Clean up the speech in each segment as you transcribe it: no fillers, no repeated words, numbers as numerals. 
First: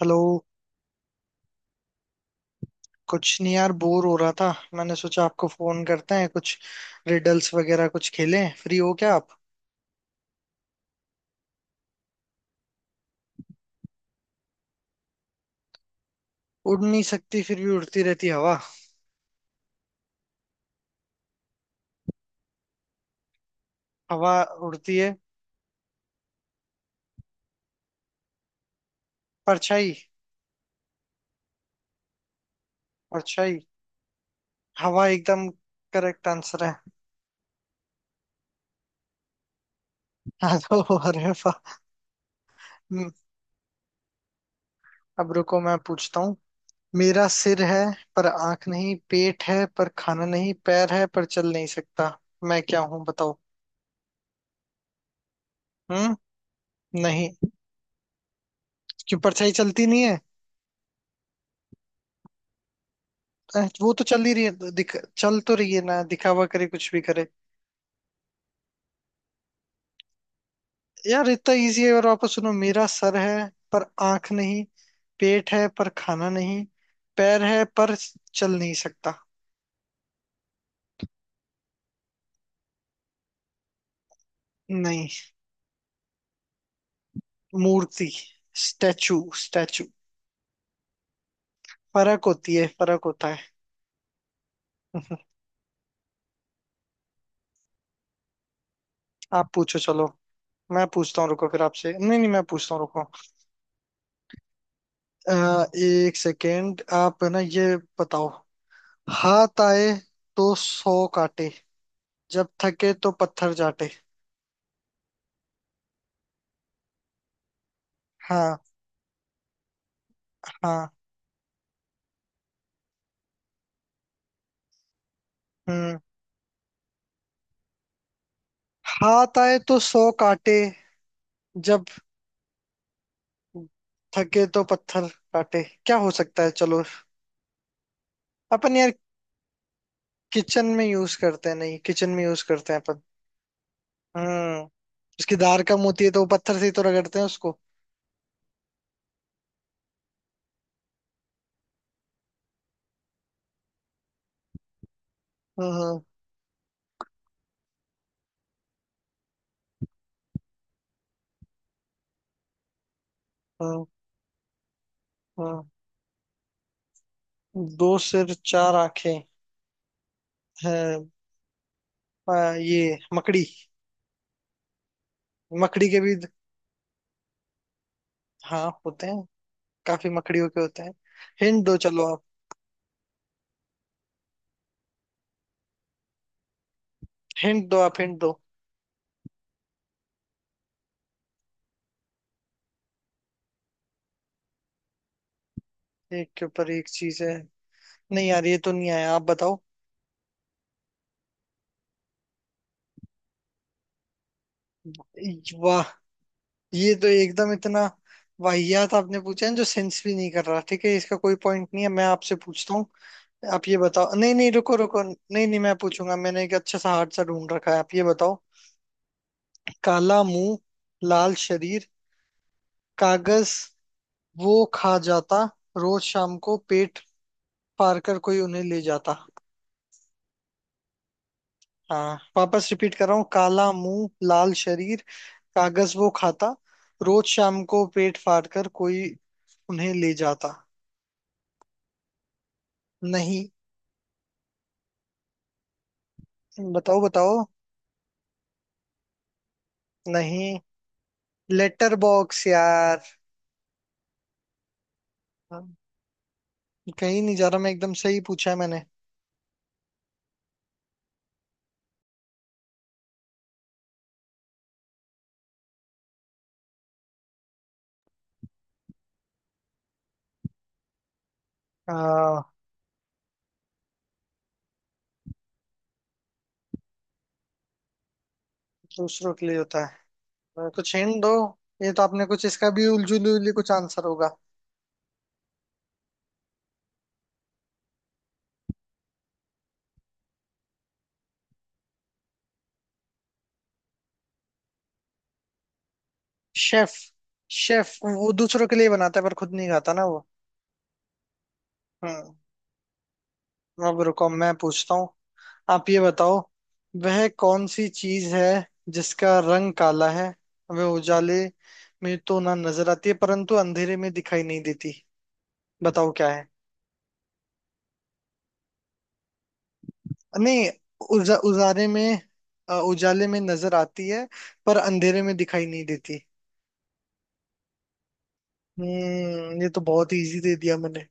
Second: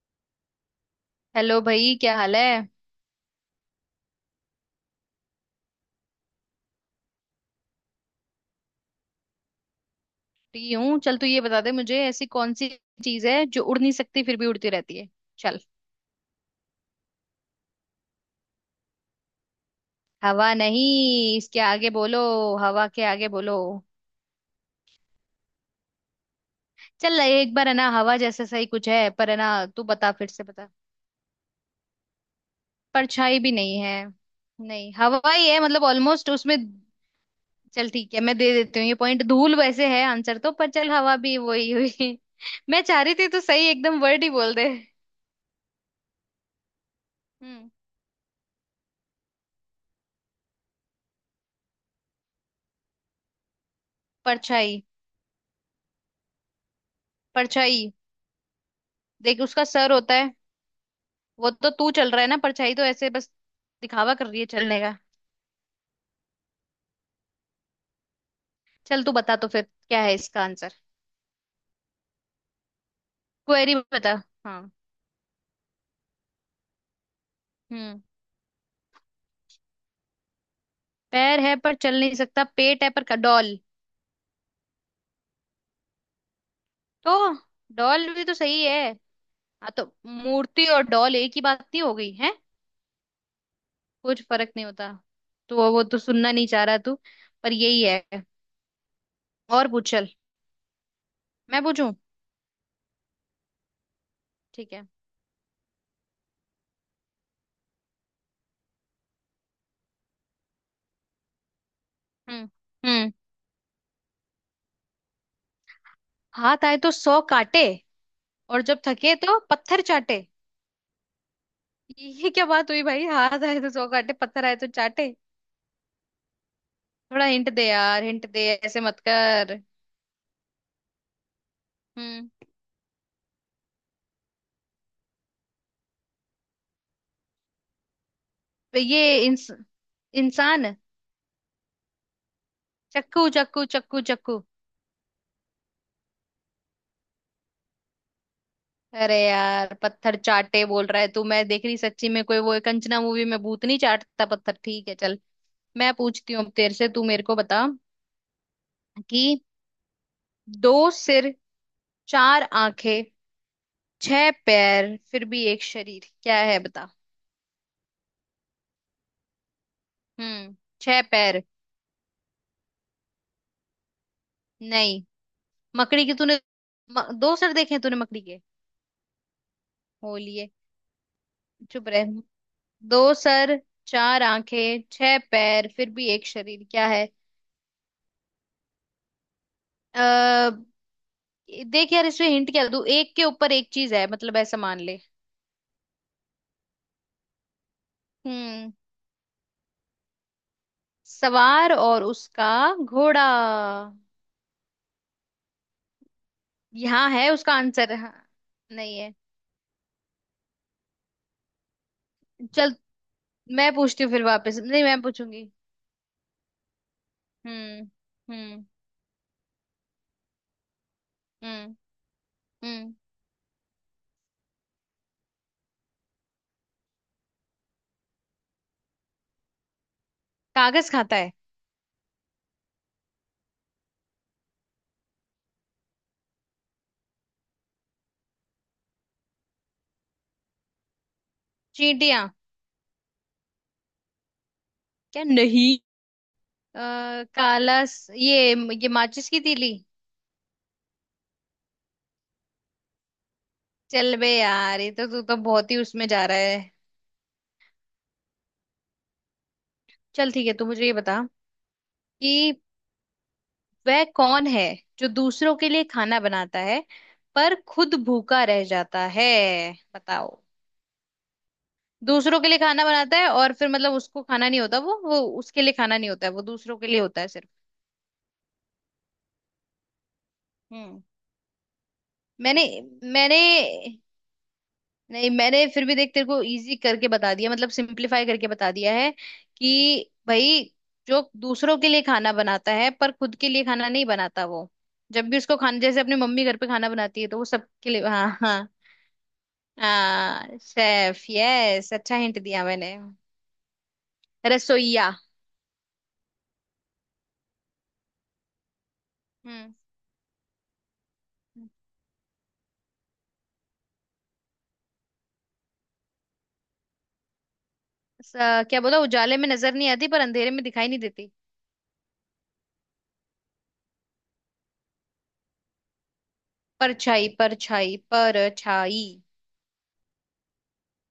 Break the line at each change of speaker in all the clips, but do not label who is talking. Hello.
Hello भाई, क्या हाल है।
कुछ नहीं यार, बोर हो रहा था। मैंने सोचा आपको फोन करते हैं, कुछ रिडल्स वगैरह कुछ खेलें। फ्री हो क्या आप?
फ्री हूँ। चल तू ये बता दे मुझे, ऐसी कौन सी चीज है जो उड़ नहीं सकती फिर भी उड़ती रहती है। चल।
उड़ नहीं सकती फिर भी उड़ती रहती हवा।
हवा नहीं, इसके आगे बोलो। हवा के आगे बोलो।
हवा उड़ती है।
चल, एक बार है ना, हवा जैसा सही कुछ है, पर है ना। तू
परछाई।
बता, फिर से बता। परछाई भी
परछाई।
नहीं है। नहीं,
हवा
हवा
एकदम
ही है मतलब,
करेक्ट
ऑलमोस्ट उसमें।
आंसर है।
चल ठीक है, मैं दे देती हूँ ये पॉइंट। धूल वैसे है आंसर तो,
हाँ,
पर चल
तो
हवा
अरे
भी वही
वाह।
हुई। मैं चाह
हम्म,
रही थी तो सही, एकदम वर्ड ही बोल दे।
अब रुको, मैं पूछता हूँ। मेरा सिर
हम्म।
है पर आंख नहीं, पेट है पर खाना नहीं, पैर है पर चल नहीं सकता। मैं क्या हूँ बताओ।
परछाई,
हम्म। नहीं।
परछाई।
क्यों?
देख,
परछाई
उसका
चलती
सर
नहीं
होता
है।
है। वो तो तू चल रहा है ना, परछाई तो ऐसे बस।
वो तो
दिखावा
चल
कर
ही
रही
रही
है
है।
चलने का।
चल तो रही है ना, दिखावा करे कुछ भी करे।
चल तू बता तो, फिर क्या है इसका आंसर।
यार इतना इजी है, और वापस सुनो। मेरा सर है
क्वेरी
पर
बता।
आंख
हाँ।
नहीं, पेट है पर खाना नहीं, पैर है पर
हम्म।
चल नहीं सकता।
पैर है पर चल नहीं सकता, पेट है पर डॉल।
नहीं।
तो।
मूर्ति।
डॉल भी तो सही है।
स्टैचू
हाँ तो
स्टैचू।
मूर्ति और डॉल एक ही बात नहीं हो गई
फर्क
है।
होती है, फर्क होता है।
कुछ फर्क नहीं होता। तो वो तो सुनना नहीं चाह रहा तू, पर यही है।
आप
और
पूछो
पूछ,
चलो।
चल।
मैं पूछता हूँ रुको,
मैं
फिर
पूछूं।
आपसे, नहीं नहीं मैं पूछता हूँ रुको।
ठीक है।
एक सेकेंड। आप है ना, ये बताओ। हाथ आए तो सौ काटे, जब
हम्म।
थके तो
हम्म।
पत्थर चाटे।
हाथ आए तो सौ काटे,
हाँ।
और जब थके तो पत्थर चाटे।
हाँ।
ये क्या बात हुई भाई, हाथ आए तो सौ काटे, पत्थर आए तो चाटे।
हम्म।
थोड़ा हिंट दे यार, हिंट दे, ऐसे मत
हाथ आए
कर।
तो सौ काटे, जब
हम्म।
थके तो पत्थर काटे, क्या हो सकता है चलो। अपन
तो
यार
ये
किचन
इंसान।
में यूज करते हैं, नहीं किचन में यूज करते हैं अपन।
चक्कू, चक्कू, चक्कू, चक्कू।
हम्म। उसकी धार कम होती है तो वो पत्थर से ही तो रगड़ते हैं उसको।
अरे यार, पत्थर चाटे बोल रहा है तू। मैं देख रही सच्ची में, कोई वो कंचना मूवी में भूत नहीं चाटता पत्थर। ठीक है चल। मैं
हम्म
पूछती हूँ अब तेरे से, तू मेरे को बता कि दो सिर, चार आंखें,
हम्म
छह पैर, फिर भी
हम्म।
एक शरीर, क्या है बता।
हम्म। दो सिर, चार आंखें
हम्म। छह
हैं।
पैर।
ये मकड़ी।
नहीं।
मकड़ी के
मकड़ी की
भी
तूने दो सर देखे हैं तूने मकड़ी के।
हाँ होते हैं। काफी
हो
मकड़ियों
लिए।
के होते हैं। हिंट दो
चुप रहे।
चलो आप,
दो सर चार आंखें, छह पैर, फिर भी एक शरीर, क्या है।
हिंट दो आप हिंट दो।
अः देख यार, इसमें हिंट क्या दूं, एक के ऊपर एक चीज है, मतलब ऐसा मान ले।
एक के ऊपर एक चीज है? नहीं यार, ये
हम्म।
तो नहीं आया, आप बताओ।
सवार और उसका घोड़ा।
वाह। ये तो
यहाँ है
एकदम
उसका
इतना
आंसर। हाँ।
वाहियात
नहीं है,
आपने पूछा है, जो सेंस भी नहीं कर रहा। ठीक है, इसका कोई पॉइंट नहीं है। मैं आपसे पूछता
चल।
हूँ। आप
मैं
ये
पूछती हूँ
बताओ,
फिर
नहीं नहीं
वापस।
रुको
नहीं, मैं
रुको,
पूछूंगी।
नहीं नहीं मैं पूछूंगा। मैंने एक अच्छा सा हार्ड सा ढूंढ रखा है,
हम्म।
आप ये बताओ।
हम्म।
काला मुंह लाल
हम्म।
शरीर,
हम्म।
कागज वो खा जाता, रोज शाम को पेट फाड़ कर कोई उन्हें ले जाता।
कागज खाता है।
हाँ वापस रिपीट कर रहा हूँ। काला मुंह लाल शरीर, कागज वो खाता, रोज शाम को पेट फाड़ कर कोई उन्हें ले जाता।
चींटियां।
नहीं।
क्या नहीं। अ,
बताओ बताओ।
काला ये माचिस की तीली।
नहीं। लेटर बॉक्स यार।
चल बे यार, ये तो तू तो बहुत ही उसमें जा रहा है।
कहीं नहीं जा रहा, मैं एकदम सही पूछा है मैंने।
चल ठीक है, तू मुझे ये बता कि वह कौन है जो दूसरों के लिए खाना बनाता है पर खुद भूखा रह जाता है। बताओ। दूसरों
आ,
के लिए खाना बनाता है और फिर मतलब उसको खाना नहीं होता, वो उसके लिए खाना नहीं होता है, वो दूसरों के लिए होता है सिर्फ।
दूसरों के लिए होता है, कुछ
हम्म।
हिंट दो। ये तो आपने कुछ
मैंने
इसका भी उलझुली
मैंने
उलझुली कुछ आंसर होगा।
नहीं, मैंने फिर भी देख तेरे को इजी करके बता दिया, मतलब सिंपलीफाई करके बता दिया है कि भाई, जो दूसरों के लिए खाना बनाता है पर खुद के लिए खाना नहीं बनाता, वो जब भी उसको खाना, जैसे अपनी मम्मी घर पे खाना
शेफ,
बनाती है तो वो
शेफ
सबके लिए। हाँ,
वो दूसरों
हाँ।
के लिए बनाता है पर खुद नहीं खाता ना वो।
हाँ, शेफ, यस। अच्छा
हम्म।
हिंट दिया मैंने।
अब रुको, मैं पूछता हूँ।
रसोइया।
आप ये बताओ, वह कौन सी चीज है जिसका रंग
हम्म।
काला है? वह उजाले में तो ना नजर आती है, परंतु अंधेरे में दिखाई नहीं देती। बताओ क्या है।
क्या बोला, उजाले में नजर नहीं आती पर अंधेरे में
नहीं।
दिखाई नहीं देती।
उजा, उजारे में उजाले में नजर आती है पर अंधेरे में दिखाई नहीं देती।
परछाई, परछाई, परछाई।
ये तो बहुत इजी दे दिया मैंने।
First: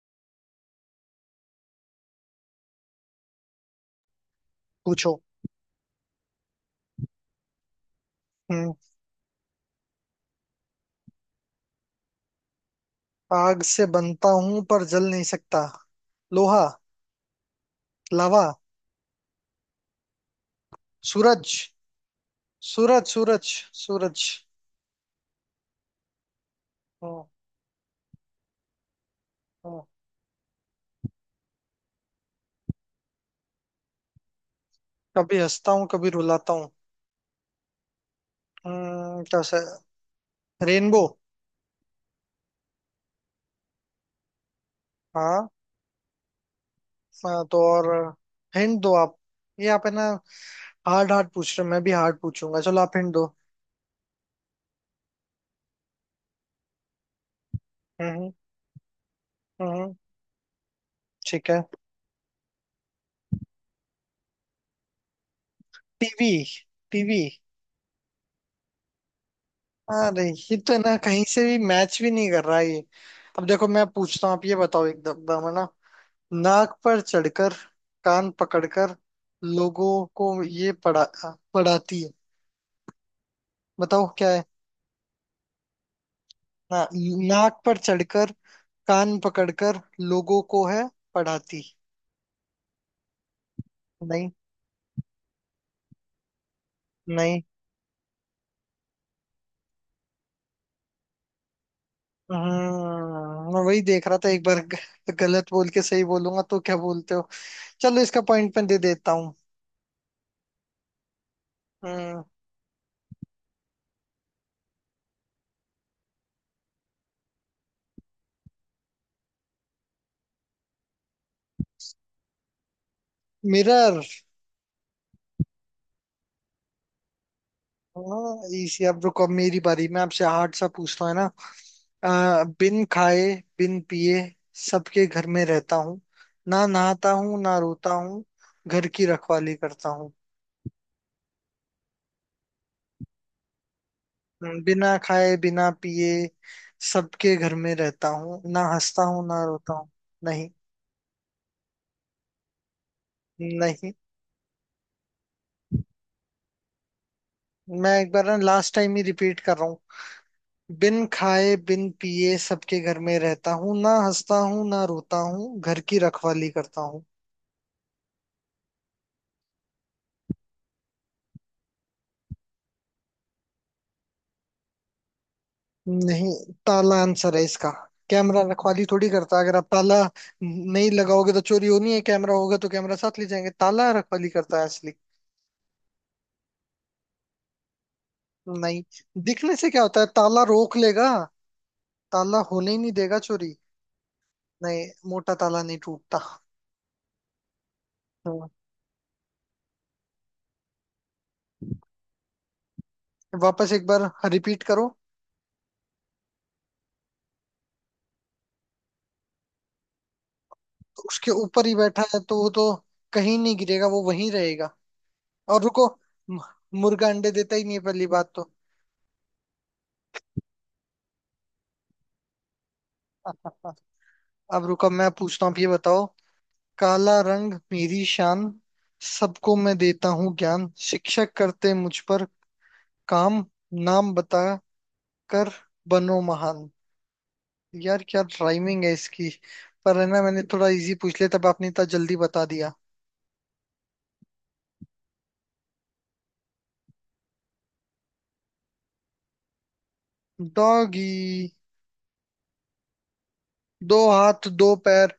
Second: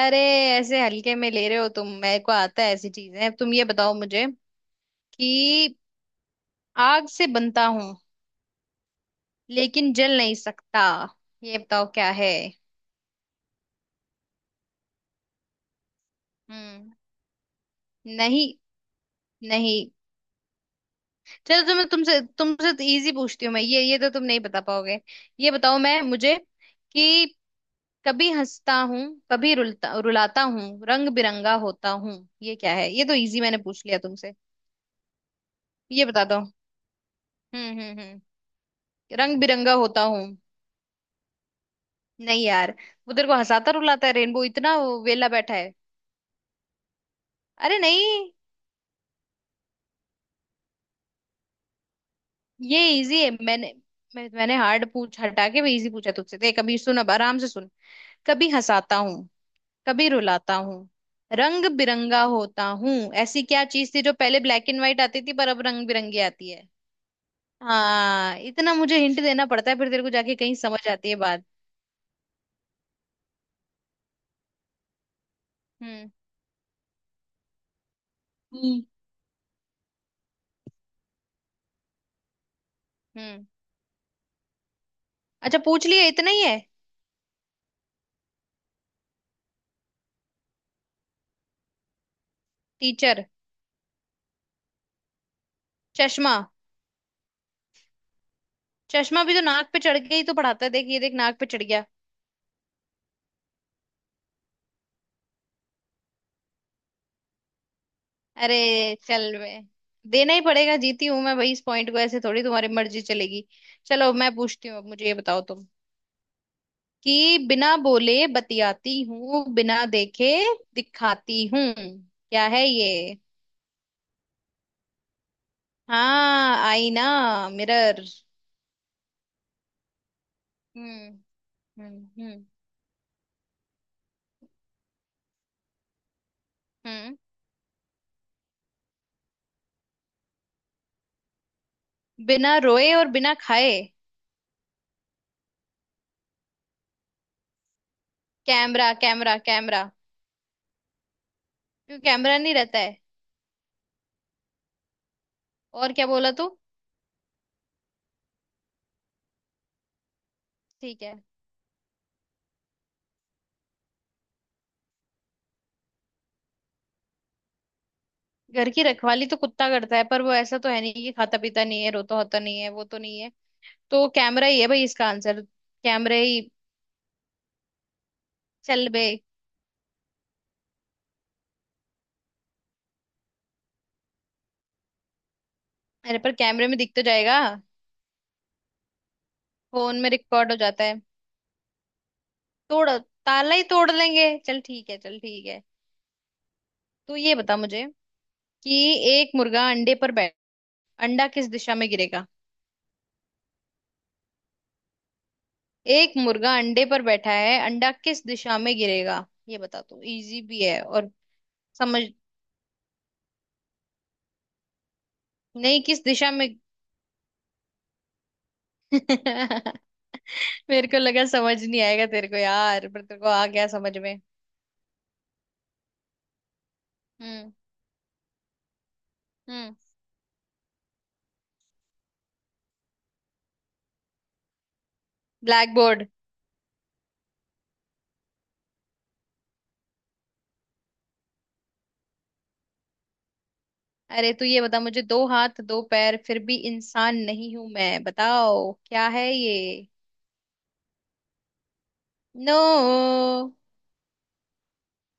अरे, ऐसे हल्के में ले रहे हो तुम, मेरे को आता है ऐसी चीजें। अब तुम ये बताओ मुझे
पूछो।
कि आग से बनता हूँ
हम्म।
लेकिन जल नहीं सकता, ये बताओ क्या है।
आग से बनता हूं पर जल नहीं सकता। लोहा।
हम्म।
लावा।
नहीं। नहीं। चलो
सूरज
तो मैं तुमसे तुमसे तो
सूरज
इजी पूछती
सूरज
हूँ मैं, ये तो तुम
सूरज।
नहीं बता पाओगे। ये बताओ मैं, मुझे
हाँ।
कि कभी हंसता हूँ, कभी
हाँ।
रुलता रुलाता हूँ, रंग बिरंगा होता हूँ। ये क्या है। ये तो इजी मैंने पूछ लिया तुमसे।
कभी हंसता हूँ,
ये
कभी
बता दो।
रुलाता हूँ।
हम्म। हम्म। हम्म। रंग
कैसे?
बिरंगा होता हूँ।
रेनबो।
नहीं यार, वो तेरे को हंसाता रुलाता है रेनबो, इतना वो वेला
हाँ।
बैठा है।
हाँ, तो
अरे
और
नहीं।
हिंट दो आप। ये आप है ना हार्ड हार्ड पूछ रहे हो, मैं भी हार्ड पूछूंगा, चलो
ये
आप हिंट
इजी
दो।
है मैंने। मैंने हार्ड पूछ हटा के भी इजी पूछा तुझसे, देख कभी। सुन, अब आराम से सुन।
हम्म
कभी हंसाता हूँ,
हम्म,
कभी रुलाता हूँ,
ठीक है।
रंग बिरंगा होता हूँ। ऐसी क्या चीज थी जो पहले ब्लैक एंड व्हाइट आती थी पर अब रंग बिरंगी
टीवी।
आती है।
टीवी।
हाँ, इतना मुझे हिंट देना पड़ता है, फिर तेरे को
अरे
जाके कहीं
ये तो है
समझ
ना,
आती है
कहीं से
बात।
भी मैच भी नहीं कर रहा है ये। अब देखो, मैं पूछता हूँ, आप ये बताओ, एकदम दम है ना।
हम्म।
नाक पर चढ़कर, कान
हम्म।
पकड़कर, लोगों को ये पढ़ा पढ़ाती है।
हम्म।
बताओ क्या है।
अच्छा, पूछ लिए इतना ही है।
ना, नाक पर चढ़कर, कान पकड़कर, लोगों को है पढ़ाती।
टीचर।
नहीं।
चश्मा।
नहीं।
चश्मा भी तो नाक पे चढ़ के ही तो पढ़ाता है, देख, ये देख, नाक पे चढ़ गया।
मैं वही देख रहा था। एक बार गलत बोल के सही बोलूंगा तो क्या बोलते हो। चलो इसका
अरे
पॉइंट मैं दे देता हूँ।
चल बे। देना ही पड़ेगा, जीती हूं मैं भाई इस पॉइंट को, ऐसे
हम्म।
थोड़ी तुम्हारी मर्जी चलेगी। चलो, मैं पूछती हूँ अब, मुझे ये बताओ तुम कि बिना बोले बतियाती हूँ, बिना देखे दिखाती हूँ, क्या है ये।
मिरर।
हाँ, आईना, मिरर।
हाँ इसी। अब रुको, अब मेरी बारी, मैं आपसे हार्ड सा पूछता हूँ है
हम्म। हम्म।
ना।
हम्म।
बिन खाए बिन पिए सबके घर में रहता हूँ, ना नहाता
हम्म।
हूँ ना रोता हूँ, घर की रखवाली करता हूँ।
बिना रोए और बिना खाए।
बिना खाए बिना पिए सबके घर में रहता हूँ, ना
कैमरा,
हंसता हूँ
कैमरा,
ना रोता
कैमरा।
हूँ। नहीं।
क्यों, कैमरा नहीं रहता है।
नहीं।
और क्या बोला तू।
मैं एक बार ना, लास्ट टाइम ही रिपीट कर रहा हूँ। बिन
ठीक है।
खाए बिन पिए सबके घर में रहता हूँ, ना हंसता हूँ ना रोता हूँ, घर की रखवाली करता हूँ।
घर की रखवाली तो कुत्ता करता है, पर वो ऐसा तो है नहीं कि खाता पीता नहीं है, रोता होता नहीं है, वो तो नहीं है। तो कैमरा ही है भाई इसका आंसर। कैमरे
नहीं।
ही।
ताला आंसर है इसका। कैमरा रखवाली
चल बे।
थोड़ी करता, अगर आप ताला नहीं लगाओगे तो चोरी होनी है। कैमरा होगा तो कैमरा साथ ले जाएंगे, ताला रखवाली करता है असली।
अरे पर कैमरे में दिख तो जाएगा।
नहीं, दिखने से क्या
फोन
होता है?
में
ताला
रिकॉर्ड हो
रोक
जाता है।
लेगा। ताला होने ही
तोड़।
नहीं देगा
ताला
चोरी।
ही तोड़ लेंगे। चल
नहीं,
ठीक है, चल
मोटा
ठीक
ताला
है।
नहीं टूटता।
तो ये बता मुझे
हाँ।
कि एक मुर्गा अंडे पर बैठ अंडा किस दिशा में गिरेगा।
वापस एक बार रिपीट करो।
एक मुर्गा अंडे पर बैठा है, अंडा किस दिशा में गिरेगा, ये बता तू। इजी भी है,
तो
और
उसके ऊपर ही बैठा
समझ।
है तो वो तो कहीं नहीं गिरेगा, वो वहीं रहेगा। और
नहीं,
रुको,
किस दिशा
मु-
में।
मुर्गा अंडे देता ही नहीं है पहली बात तो।
मेरे को लगा समझ नहीं आएगा तेरे को यार, पर तेरे को आ गया समझ में।
अब रुको, मैं पूछता हूँ, अब ये बताओ। काला रंग
हम्म।
मेरी शान, सबको
हम्म।
मैं देता हूँ ज्ञान, शिक्षक करते मुझ पर काम, नाम बता कर
ब्लैक बोर्ड।
बनो महान। यार क्या राइमिंग है इसकी। पर है ना, मैंने थोड़ा इजी पूछ लिया तब आपने इतना जल्दी बता दिया।
अरे तू ये बता मुझे, दो हाथ दो पैर फिर भी इंसान नहीं हूं मैं, बताओ क्या है ये।
डॉगी।
नो।
दो हाथ दो पैर।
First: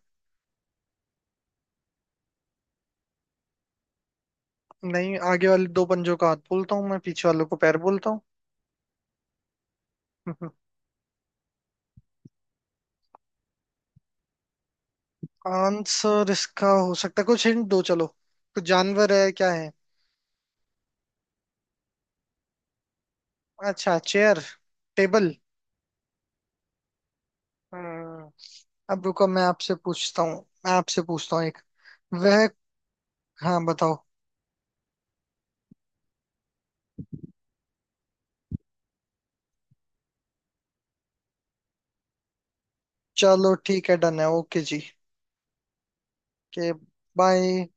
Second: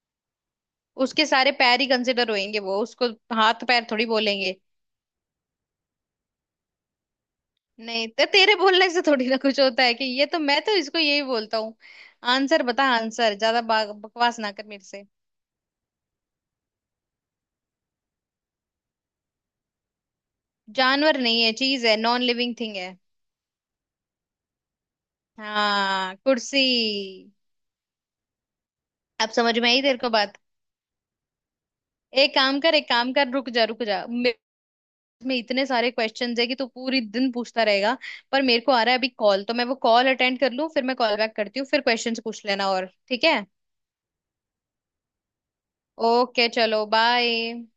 उसके सारे पैर ही कंसिडर होएंगे, वो उसको हाथ पैर थोड़ी बोलेंगे।
नहीं, आगे वाले दो पंजों का हाथ बोलता हूँ मैं, पीछे वालों को पैर
नहीं
बोलता हूँ।
तो, तेरे बोलने से थोड़ी ना कुछ होता है कि ये, तो मैं तो इसको यही बोलता हूँ। आंसर बता आंसर, ज्यादा बकवास ना कर मेरे से।
आंसर इसका हो सकता है, कुछ हिंट दो चलो। कुछ जानवर है, क्या है?
जानवर नहीं है, चीज है, नॉन लिविंग थिंग।
अच्छा, चेयर, टेबल।
हाँ, कुर्सी।
हम्म, अब रुको,
अब
मैं
समझ में
आपसे
आई तेरे को
पूछता हूँ।
बात।
मैं आपसे पूछता हूँ एक
एक
वह।
काम कर, एक काम कर, रुक
हाँ
जा, रुक
बताओ।
जा, में इतने सारे क्वेश्चंस है कि तू पूरी दिन पूछता रहेगा। पर मेरे को आ रहा है अभी कॉल, तो मैं वो कॉल अटेंड कर लूँ फिर मैं कॉल बैक करती हूँ, फिर क्वेश्चंस पूछ लेना और, ठीक है।
चलो ठीक है, डन है, ओके जी।
ओके
के।
चलो, बाय।
बाय।